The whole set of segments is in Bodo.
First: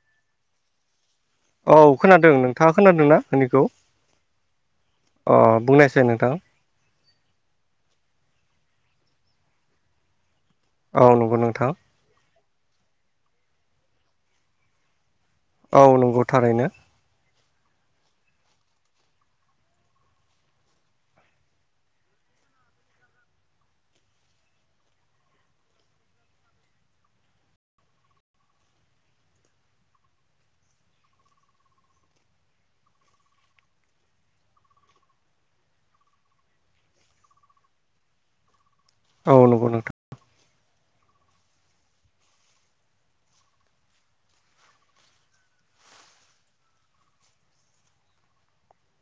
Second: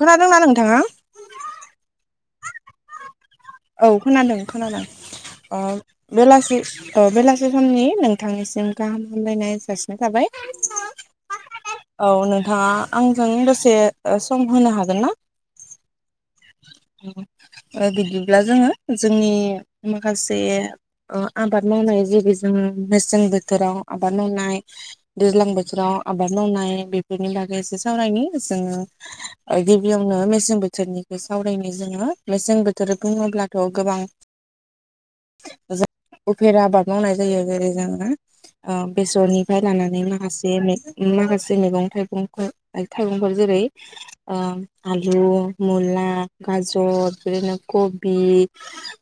खोनादोंना नोंथाङा? औ खोनादों नोंथाङा खोनादों ना? औ खोनादों खोनादों अ बुंनायसाय नोंथां बेलासि औ बेलासे समनि नोंथांनिसिम गाहाम हामलायनाय जासिनाय थाबाय। औ नंगौ नोंथां। औ नोंथाङा आंजों दसे सम होनो हागोन ना। औ नंगौ थारैनो। ओ बिदिब्ला जोङो जोंनि माखासे ओ आबाद मावनाय जेबो जों मेसें बोथोराव आबाद मावनाय। दैज्लां बोथोराव आबाद मावनाय बेफोरनि बागै एसे सावरायनि जोङो ओ गिबियावनो मेसें बोथोरनि [unintelligible] सावरायनि जोङो मेसें बोथोर बुङोब्लाथ' गोबां जों उफेर आबाद मावनाय जायो जेरै जोङो ओ औ बेसरनिफ्राय नंगौ नोंथां लानानै माखासे [unintelligible] माखासे मैगं थाइगंफोर थाइगंफोर जेरै ओ आलु मुला गाजर बिदिनो कबि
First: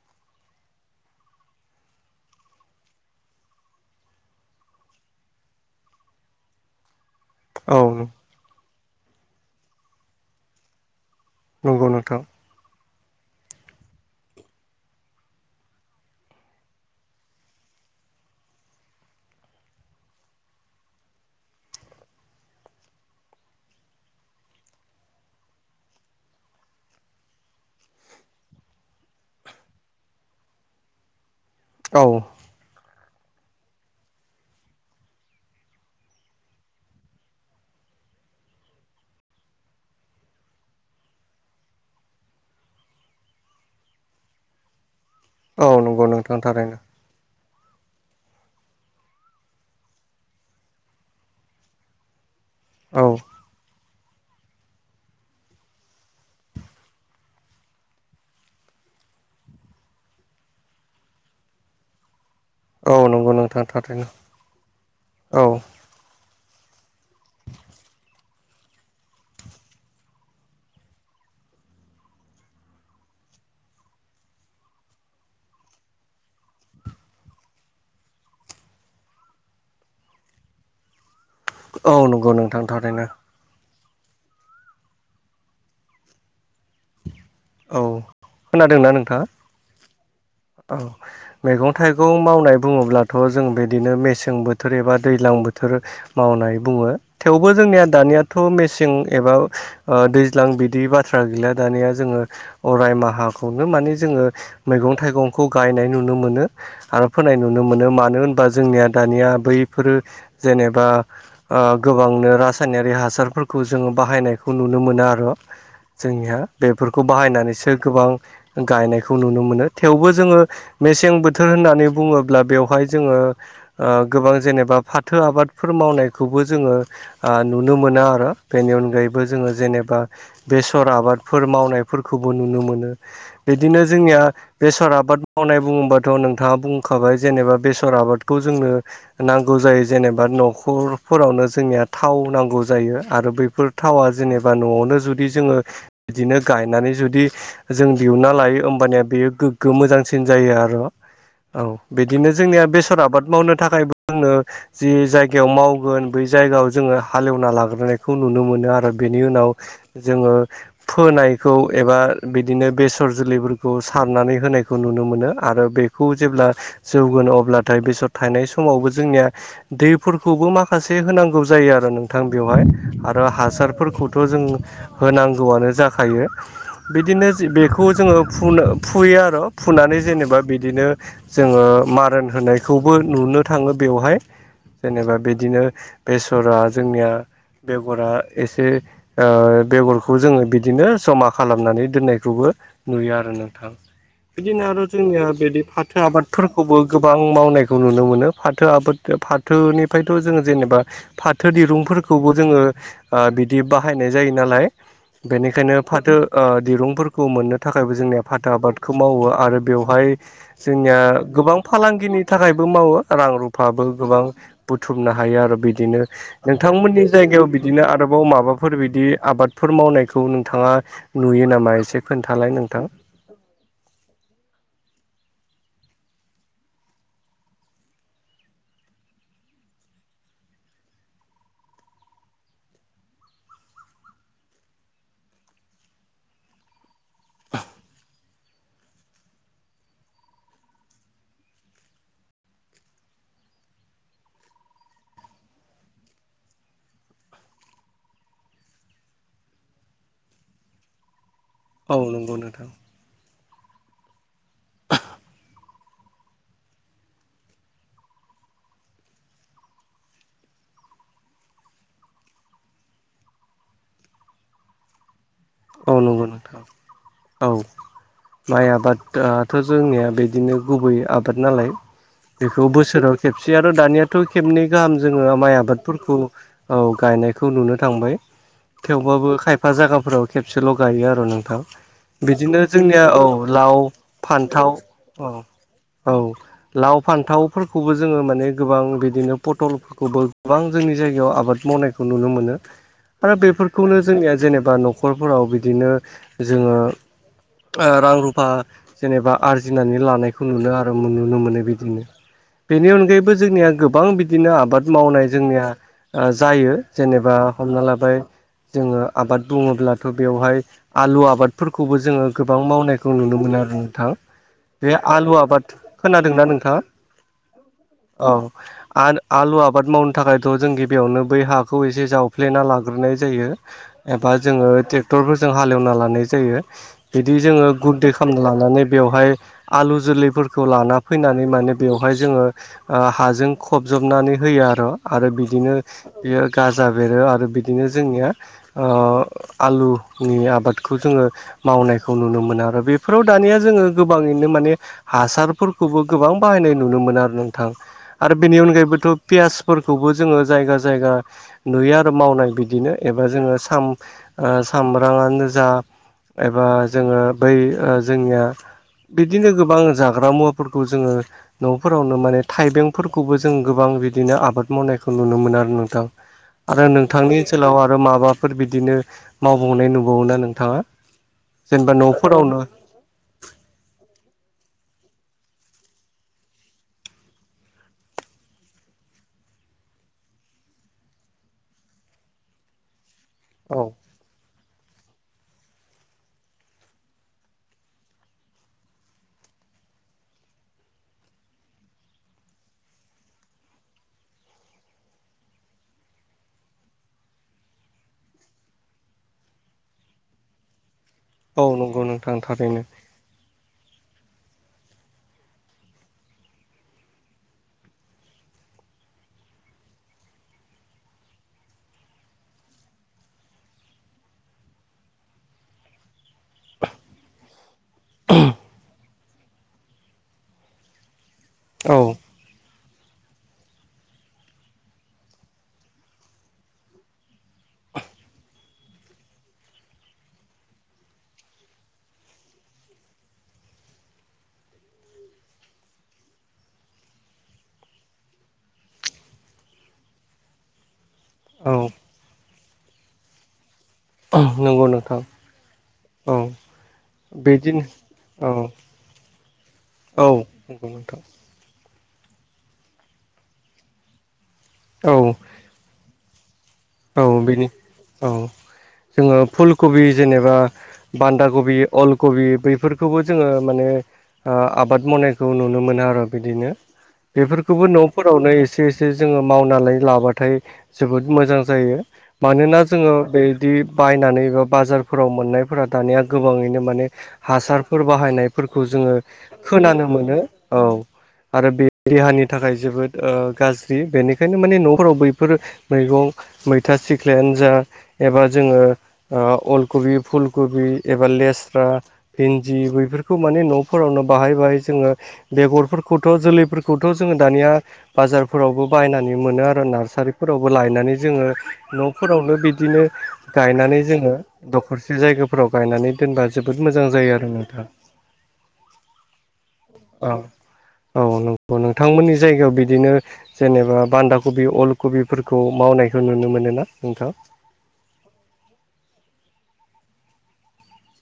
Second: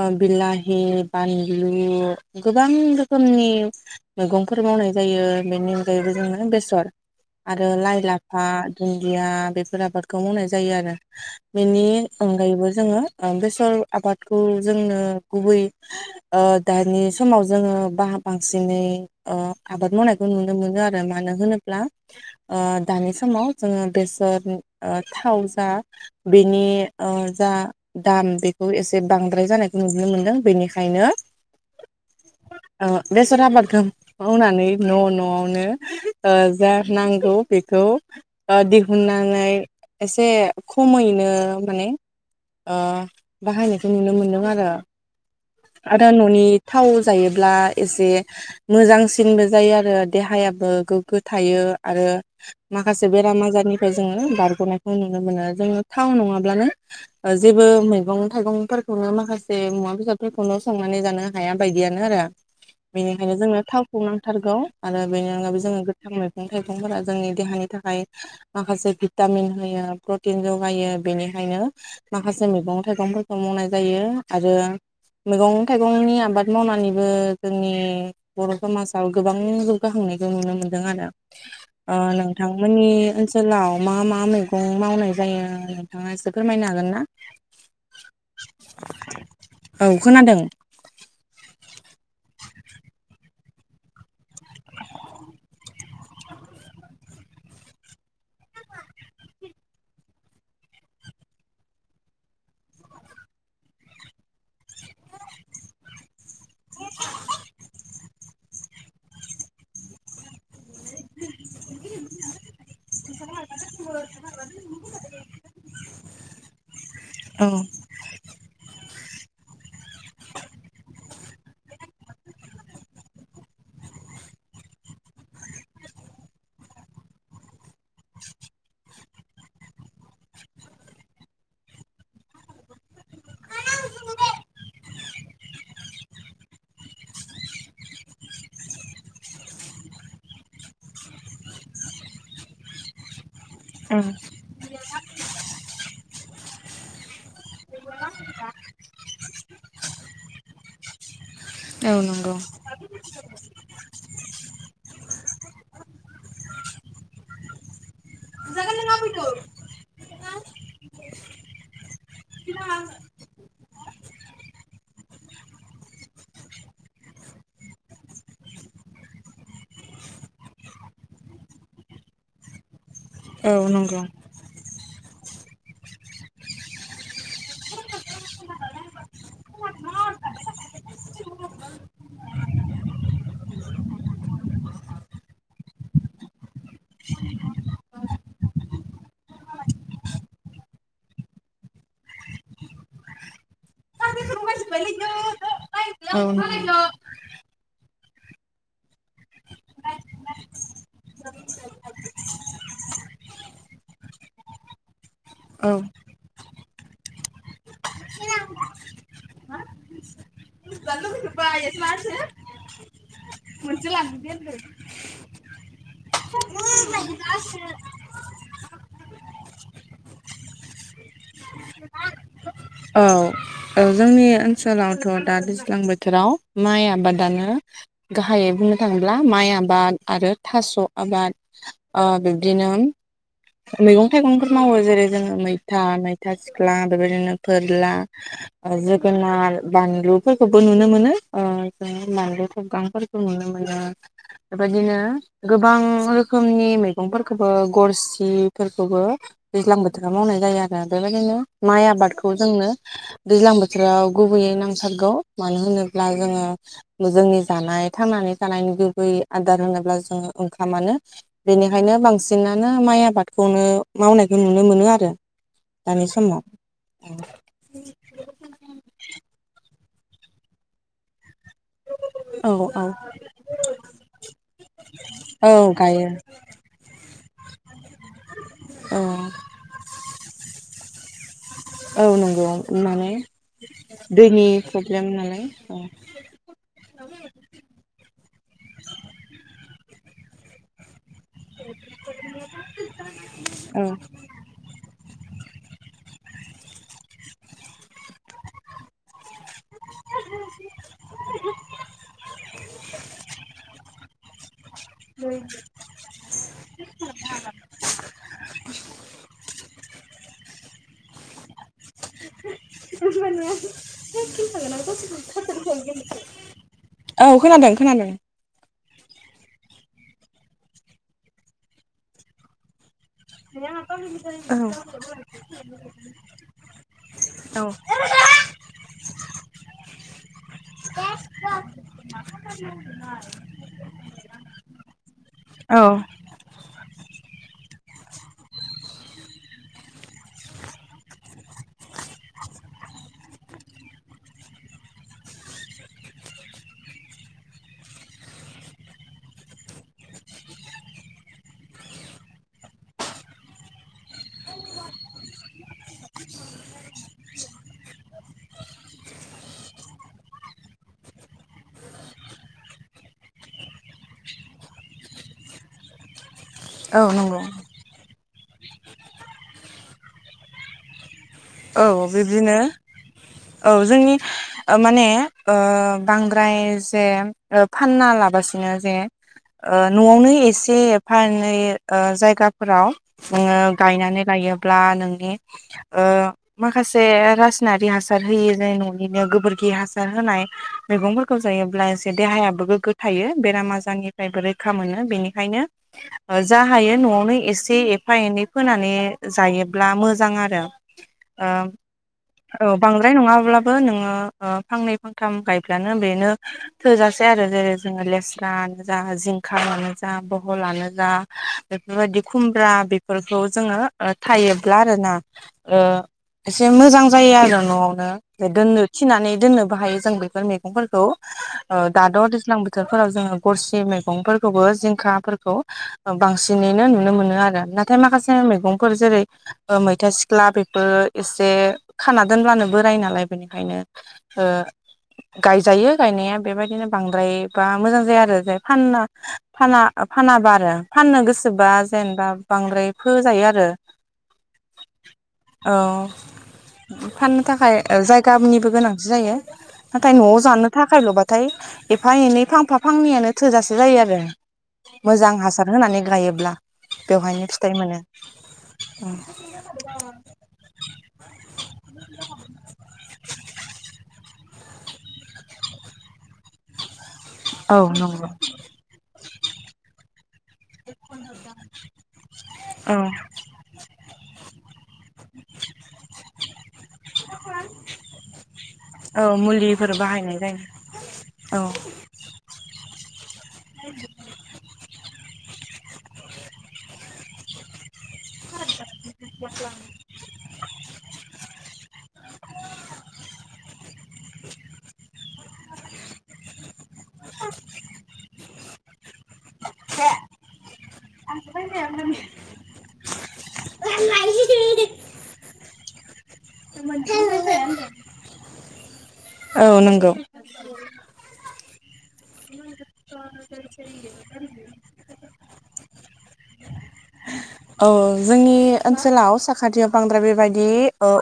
ओ बिलाहि बानलु गोबां रोखोमनि मैगंफोर मावनाय जायो बेनि अनगायैबो जोङो बेसर आरो औ लाइ लाफा दुन्दिया बेफोर आबादखौ मावनाय जायो आरो बेनि नंगौ नोंथां अनगायैबो जोङो बेसर आबादखौ जोंनो गुबै ओ दानि समाव जोङो बाहा बांसिनै ओ आबाद मावनायखौ नुनो मोनो आरो मानो होनोब्ला ओ दानि समाव जोङो बेसर ओ थाव जा बेनि ओ जा दाम बेखौ एसे बांद्राय जानायखौ नुनो मोनदों बेनिखायनो। औ। अ बेसर आबादखौ मावनानै न' न'आवनो ओ जा नांगौ बेखौ ओ दिहुननानै एसे खमैनो माने ओ बाहायनायखौ नुनो मोनदों आरो। औ नंगौ आरो नोंथां न'नि थारैनो थाव जायोब्ला एसे मोजांसिनबो जायो आरो देहायाबो गोग्गो थायो आरो औ माखासे बेराम आजारनिफ्राय जोङो बारग'नायखौ नुनो मोनो जोङो थाव नङाब्लानो जेबो मैगं थाइगंफोरखौनो माखासे मुवा बेसाद खौल' संनानै जानो हाया बायदियानो आरो औ नंगौ बेनिखायनो जोंनो नोंथां थावखौ थारैनो नांथारगौ आरो बेनि औ अनगाबो जोङो मैगं थाइगंफोरा जोंनि देहानि थाखाय माखासे भिटामिन होयो प्रटिन जगायो बेनिखायनो माखासे मैगं थाइगंफोरखौ मावनाय जायो आरो मैगं थाइगंनि आबाद मावनानैबो जोंनि बर' समाजाव गोबां जौगाहांनायखौ नुनो मोनदों आरो। औ ओ नंगौ नोंथां नोंथांमोननि थारैनो ओन सोलाव मा मा मैगं मावनाय जायो नोंथाङा एसे फोरमायनो हागोन ना? औ खोनादोंना नोंथाङा? औ खोनादों। औ मैगं थाइगं मावनाय बुङोब्लाथ' जों बिदिनो मेसें बोथोर एबा दैज्लां बोथोर मावनाय बुङो थेवबो जोंनिया दानियाथ' मेसें एबा ओ दैज्लां बिदि बाथ्रा गैला दानिया जोङो अराय माहाखौनो माने जोङो मैगं थाइगंखौ गायनाय नुनो मोनो। आरो फोनाय नुनो मोनो मानो होनबा जोंनिया दानिया बैफोरो जेनेबा ओ गोबांनो रासायनारि हासारफोरखौ जोङो बाहायनायखौ नुनो मोनो आरो जोंनिहा बेफोर खौ औ बाहायनानैसो गोबां गायनायखौ नुनो मोनो थेवबो जोङो मेसें बो थोर होननानै बुङोब्ला बेवहाय जोङो ओ गोबां जेनेबा फाथो आबादफोर मावनायखौबो जोङो ओ नुनो मोनो आरो बेनि अनगायैबो जोङो जेनेबा बेसर आबादफोर मावनाय फोरखौबो नुनो मोनो। बिदिनो जोंनिया बेसर आबाद मावनाय बुङोबाथ' नोंथाङा बुंखाबाय जेनेबा बेसर आबादखौ जोंनो नांगौ जायो जेनेबा न'खरफोरावनो जोंनिया थाव नांगौ जायो आरो बैफोर थावा जेनेबा न'आवनो जुदि जोङो बिदिनो गायनानै जुदि जों दिहुनना लायो होमबानिया बेयो गोग्गो मोजांसिन जायो आर'। औ बिदिनो जोंनिया बेसर आबाद मावनो थाखायबो जोंनो जि जायगायाव मावगोन बै जायगायाव जोङो हालेवना लाग्रोनायखौ नुनो मोनो आरो बेनि उनाव जोङो फोनाय खौ एबा बिदिनो बेसर जोलैफोरखौ सारनानै होनायखौ नुनो मोनो आरो बेखौ जेब्ला जौगोन अब्लाथाय बेसर थानाय समावबो जोंनिया दैफोरखौबो माखासे होनांगौ जायो आरो नोंथां बेवहाय। आरो औ नंगौ हासारफोरखौथ' जों होनांगौआनो जाखायो। बिदिनो बेखौ जोङो फुनो फुयो आरो फुनानै जेनेबा बिदिनो जोङो मारोन होनायखौबो नुनो थाङो बेवहाय। जेनेबा बिदिनो बेसरा जोंनिया बेगरा एसे ओ बेगरखौ जोङो बिदिनो जमा खालामनानै दोननायखौबो नुयो आरो नोंथां। औ बिदिनो आरो जोंनिया बिदि फाथो नंगौ आबादफोरखौबो गो बां मावनायखौ नुनो मोनो। फाथो आबाद फाथोनिफ्रायथ' जों जेनेबा फाथो दिरुंफोरखौबो जोङो ओ बिदि बाहायनाय जायो नालाय औ बेनिखायनो फाथो ओ दिरुंफोरखौ मोननो थाखायबो जोंनि फाथा आबादखौ मावो आरो बेवहाय जोंनिया गोबां फालांगिनि थाखायबो मावो। रां रुफाबो गोबां बुथुमनो हायो आरो बिदिनो नोंथांमोननि जायगायाव बिदिनो आरोबाव माबाफोर बिदि आबादफोर मावनायखौ नोंथाङा नुयो नामा एसे खोनथालाय नों औ जोंनि ओनसोलावथ' दा दैज्लां बोथोराव माइ आबादानो गाहायै बुंनो थाङोब्ला माइ आबाद आरो थास' आबाद ओ बिबदिनो मैगं थाइगंफोर मावो जेरै जोङो मैथा मैथा सिख्ला बेबायदिनो फोरला जोगोनार बानलुफोरखौबो नुनो मोनो जों बानलु थबगांफोरखौ खौ नुनो मोनो बेबायदिनो गोबां रोखोमनि मैगंफोरखौबो गरसिफोरखौबो दैज्लां बोथोराव मावनाय जायो आरो बेबायदिनो माइ औ आबादखौ नंगौ नोंथां जोंनो दैज्लां बोथोराव गुबैयै नांथारगौ मानो होनोब्ला जोङो जोंनि जानाय थांनानै थानायनि गुबै आदार होनोब्ला जोङो ओंखामानो। बेनिखायनो बांसिनानो माइ आबादखौनो मावनायखौ नुनो मोनो आरो। औ दानि नंगौ समाव नोंथां औ माइ आबादाथ' जों जोंनिया बिदिनो गुबै आबाद नालाय। औ बेखौ औ बोसोराव खेबसे आरो दानियाथ' खेबनै गाहाम जोङो माइ औ गायो आबादफोरखौ औ गायनायखौ नुनो थांबाय औ थेवबाबो खायफा जायगाफोराव खेबसेल' गायो आरो नोंथां औ नंगौ बिदिनो जोंनिया माने औ लाव दैनि फान्थाव प्रब्लेम औ नालाय औ लाव फान्थावफोरखौबो जोङो माने गोबां बिदिनो पटलफोरखौबो गोबां जोंनि जायगायाव आब आबाद मावनायखौ नुनो मोनो आरो औ बेफोरखौनो जोंनिया जेनेबा नख न'खरफोराव बिदिनो जोङो रां रुफा जेनेबा आरजिनानै लानायखौ नुनो आरो नुनो मोनो बिदिनो। बेनि अनगायैबो जोंनिया गोबां बिदिनो आबाद मावनाय जोंनिया जायो जेनेबा हमना लाबाय जोङो आबाद बुङो ब्लाथ' बेवहाय आलु आबादफोरखौबो जोङो गोबां मावनायखौ नुनो मोनो आरो नोंथां। बे आलु आबाद खोनादोंना औ खोनादों खोनादों। नोंथाङा औ आ आलु आबाद मावनो थाखायथ' जों गिबियावनो बै हाखौ एसे जाव फ्लेना लाग्रोनाय जायो एबा जोङो ट्रेक्टरफोरजों हालेवना लानाय जायो। बिदि औ जोङो गुद दे खालामना लानानै बेवहाय आलु जोलैफोरखौ लाना फैनानै माने बेवहाय जोङो हाजों खबजबनानै होयो आरो आरो बिदिनो औ बियो गाजा बेरो आरो बिदिनो जोंनिया ओ आलुनि आबादखौ जोङो मावनायखौ नुनो मोनो आरो बेफोराव दानिया जोङो गोबाङैनो माने हासारफोरखौबो गोबां बाहायनाय नुनो मोन आरो नोंथां। आरो बेनि अनगायैबोथ' पियासफोरखौबो जोङो जायगा जायगा नुयो आरो मावनाय बिदिनो एबा जोङो साम ओ सामब्रामानो जा एबा जोङो बै जोंनिया बिदिनो गोबां जाग्रा मुवाफोरखौ जोङो न'फोरावनो माने थाइबेंफोरखौबो जों गोबां बिदिनो आबाद मावनायखौ नुनो मोनो आरो नोंथां। [inaudible] आरो नोंथांनि नंगौ ओनसोलाव आरो माबाफोर बिदिनो मावबावनाय नुबावा नोंथाङा? औ जेनेबा बिब्दिनो न'खरावनो औ जोंनि माने ओ बांद्राय जे ओ फानना लाबासिनो जे ओ न'आवनो एसे एफा एनै जायगाफोराव नोङो औ गायनानै लायोब्ला नोंनि ओ माखासे रासनारि हासार होयोनि न'निनो गोबोरखि हासार होनाय मैगंफोरखौ जायोब्ला एसे देहायाबो गोग्गो थायो बेराम आजारनिफ्रायबो रैखा मोनो बेनिखायनो जा हायो न'आवनो एसे एफा एनै फोनानै जायोब्ला मोजां आरो। ओ औ नंगौ नोंथां औ थारैनो बां द्राय नङाब्लाबो नोङो ओ फांनै फांथाम गायब्लानो बेनो थोजासे आरो जेरै जोङो लेस्रानो जा जिंखायानो जा बहलानो जा बेफोरबायदि खुमब्रा बेफोरखौ जोङो ओ थायोब्ला आरोना ओ एसे मोजां जायो आरो न'आवनो दोननो थि नानै दोननोबो हायो जों बेफोर मैगंफोरखौ औ दाद' दैज्लां बोथोरफोराव जोङो गरसि मैगंफोरखौबो जिंखाफोरखौ बांसिनैनो नुनो मोनो आरो ना नाथाय माखासे मैगंफोर जेरै मैथा सिख्ला बेफोर एसे खाना दोनब्लानो बोराय नालाय बेनिखायनो ओ गायजायो गायनाया बेबायदिनो बांद्राय बा मोजां जाया आरो जाय फानना फाना फानाबा आरो फाननो औ गोसोबा जेनबा बांद्राय फोजायो आरो। नंगौ नोंथां औ औ फाननो थाखाय बिदिनो औ जायगानिबो गोनांथि जायो। नाथाय औ न'वाव जानो नंगौ नोंथां थाखायल'बाथाय एफा एनै फांफा फांनैयानो थोजासे जायो आरो औ मोजां हासार होनानै गायोब्ला औ बेवहायनो बेनि फिथाइ मोनो। औ जोङो फुल कबि जेनेबा बान्दा कबि अल कबि बैफोरखौबो जोङो माने ओ आबाद मावनायखौ नुनो मोनो आरो बिदिनो औ बेफोरखौबो नंगौ। न'फोरावनो एसे ए से जोङो मावनानै लाबाथाय जोबोद मोजां जायो। मानोना जोङो बेदि बायनानै एबा बाजारफोराव मोननायफोरा दानिया गोबाङैनो माने हासारफोर बाहायनायफोरखौ जोङो औ मुलिफोर खोनानो बाहायनाय मोनो जायो। औ आरो बे देहानि थाखाय जोबोद ओ गाज्रि बेनिखायनो माने नखराव बैफोर मैगं मैथा सिख्लायानो जा एबा जोङो ओ अलकबि फुल खबि एबा लेस्रा भिन्दि बैफोरखौ माने न'फोरावनो बाहाय बाहाय जोङो बेगरफोरखौथ' जोलैफोर खौथ' जोङो दानिया बाजारफोरावबो बायनानै मोनो आरो नार्सारिफोरावबो लायनानै जोङो न'फोरावनो बिदिनो गायनानै जोङो दखर से जायगाफोराव गायनानै दोनबा जोबोद मोजां जायो आरो नोंथां औ नंगौ। अ औ नों नंगौ नोंथांमोननि जायगायाव बिदिनो जेनेबा बान्दा कबि अल कबिफोरखौ मावनाय खो नुनो मोनोना नोंथां? औ जोंनि ओनसोलाव साखाथियाव बांद्राय बेबायदि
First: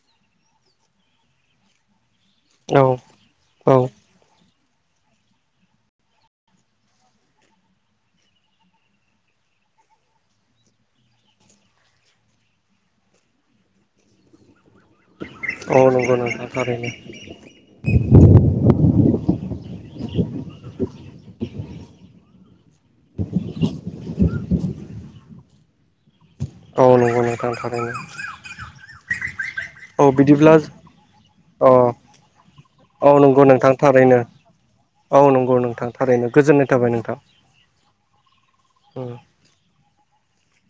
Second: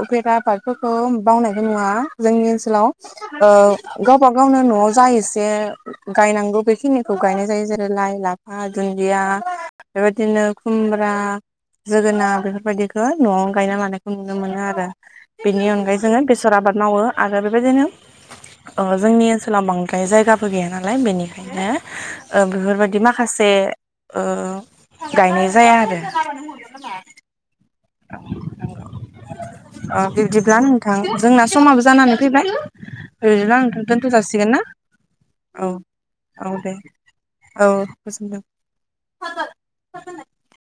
उफेरा आबाद फोरखौ बावनायखौ नुवा जोंनि औ ओनसोलाव ओ औ गाव गावबा गावनो न'वाव जा एसे गायनांगौ बेखिनिखौ गायनाय जायो जेरै लाइ लाफा दुन्दिया बेबायदिनो खुम रा जोगोना बेफोरबायदिखौ न'वाव गायना लानायखौ नुनो मोनो आरो। बेनि औ अनगायै नंगौ जोङो नोंथां बेसर आबाद थारैनो मावो आरो बेबायदिनो अ जोंनि ओनसोलाव बांद्राय जायगाबो गैया नालाय बेनिखायनो ओ बेफोरबायदि माखासे ओ गायनाय जाया आरो औ नंगौ नोंथां थारैनो। अ औ बिदिब्ला बिब्दिब्ला नोंथां जोंना समाबो अ जानानै फैबाय औ नंगौ बिदिब्ला नोंथां दोनथ' थारैनो। जासिगोन ना औ नंगौ नोंथां थारैनो औ गोजोननाय दे थाबाय नोंथां। औ गोजोनबाय उम